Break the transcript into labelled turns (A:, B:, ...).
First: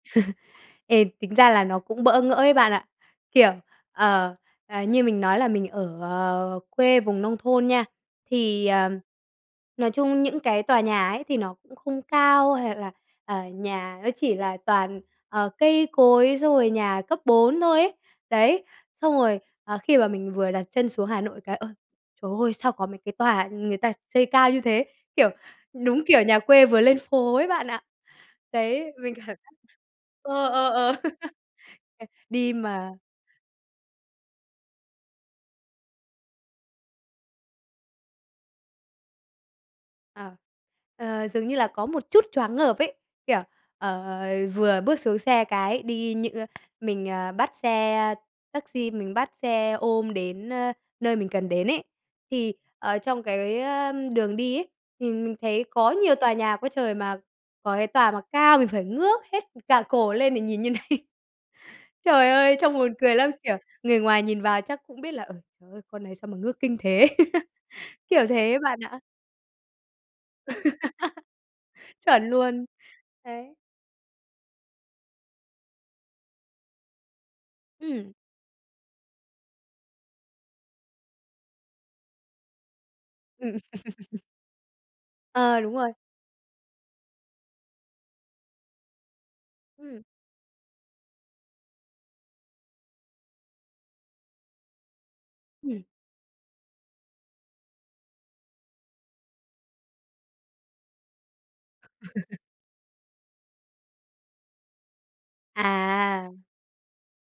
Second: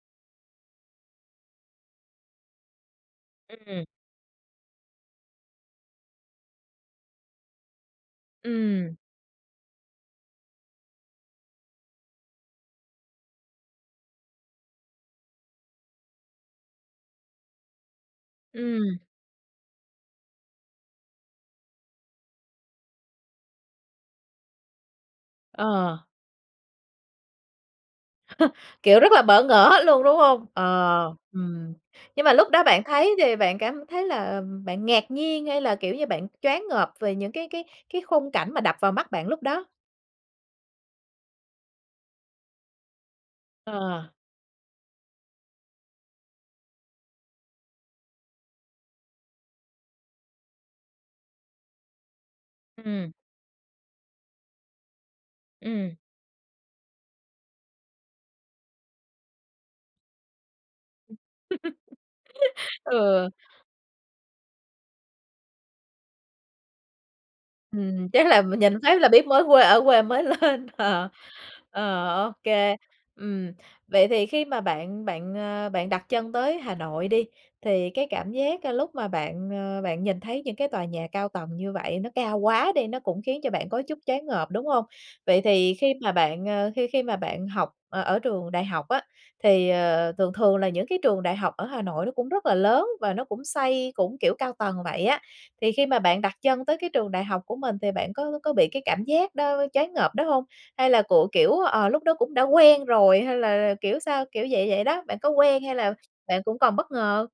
A: Ê, tính ra là nó cũng bỡ ngỡ ấy bạn ạ, kiểu,
B: Ừm.
A: ờ, à, như mình nói là mình ở, à, quê vùng nông thôn nha, thì,
B: Ừm.
A: ờm, nói chung những cái tòa nhà ấy thì nó cũng không cao, hay là, ờ, nhà nó chỉ là toàn, ờ, cây cối xong rồi nhà cấp bốn thôi ấy. Đấy,
B: Ừm.
A: xong rồi, à, khi mà mình vừa đặt chân xuống Hà Nội cái "Ôi, trời ơi! Sao có mấy cái tòa người ta xây cao như thế!", kiểu,
B: Ờ.
A: đúng kiểu nhà quê vừa lên phố ấy bạn ạ. Đấy,
B: Kiểu, rất
A: mình
B: là
A: cảm giác
B: bỡ ngỡ luôn, đúng hông?
A: ờ, ờ, ờ,
B: Ờ, ừm,
A: c
B: nhưng mà lúc
A: đi
B: đó bạn
A: mà
B: thấy thì bạn cảm thấy là, ừm, bạn ngạc nhiên hay là, kiểu như, bạn choáng ngợp về những cái cái cái khung cảnh mà đập vào mắt bạn lúc đó?
A: À, ờ, dường như là có một chút choáng ngợp ấy, kiểu, ờ,
B: Ờ.
A: vừa bước xuống xe cái đi những, ơ, mình, ờ, bắt xe taxi, mình bắt xe ôm đến, a, nơi mình cần đến ấy, thì, ờ,
B: Ừm.
A: trong cái, ờ, đường đi ấy, thì mình thấy
B: Ừm.
A: có nhiều tòa nhà quá trời, mà có cái tòa mà cao mình phải ngước hết cả cổ lên để nhìn như này. Trời ơi, trông buồn cười
B: Ừ.
A: lắm! Kiểu, người ngoài nhìn vào chắc cũng biết là, ừ "Trời ơi, con này sao mà ngước kinh thế?".
B: Ừm, chắc
A: Kiểu
B: là
A: thế
B: mình
A: ấy
B: nhìn
A: bạn
B: phát
A: ạ.
B: là biết mới quê ở quê mới lên. Ờ. Ờ,
A: Chuẩn luôn,
B: OK. Ừm,
A: đấy.
B: vậy thì khi mà bạn bạn, à, bạn đặt chân tới Hà Nội đi, thì cái
A: Ừm.
B: cảm giá lúc mà bạn, ờ, bạn nhìn thấy những cái tòa nhà cao tầng như vậy nó cao quá đi, nó cũng khiến cho
A: Ừm.
B: bạn có chút choáng ngợp, đúng hông? Vậy
A: À,
B: thì
A: đúng rồi.
B: khi mà bạn, ờ, khi khi mà bạn học ở trường đại học á, thì,
A: Ừm.
B: ờ, thường thường là những cái trường đại học ở Hà Nội nó cũng rất là lớn và nó cũng xây cũng, kiểu, cao tầng vậy á, thì
A: Ừm.
B: khi mà bạn đặt chân tới cái trường đại học của mình thì bạn có c có bị cái cảm giác đó choáng ngợp đó hông? Hay là của kiểu, ờ, lúc đó cũng đã quen rồi, hay là kiểu sao? Kiểu vậy vậy đó, bạn có quen hay là
A: À!
B: bạn cũng còn bất ngờ?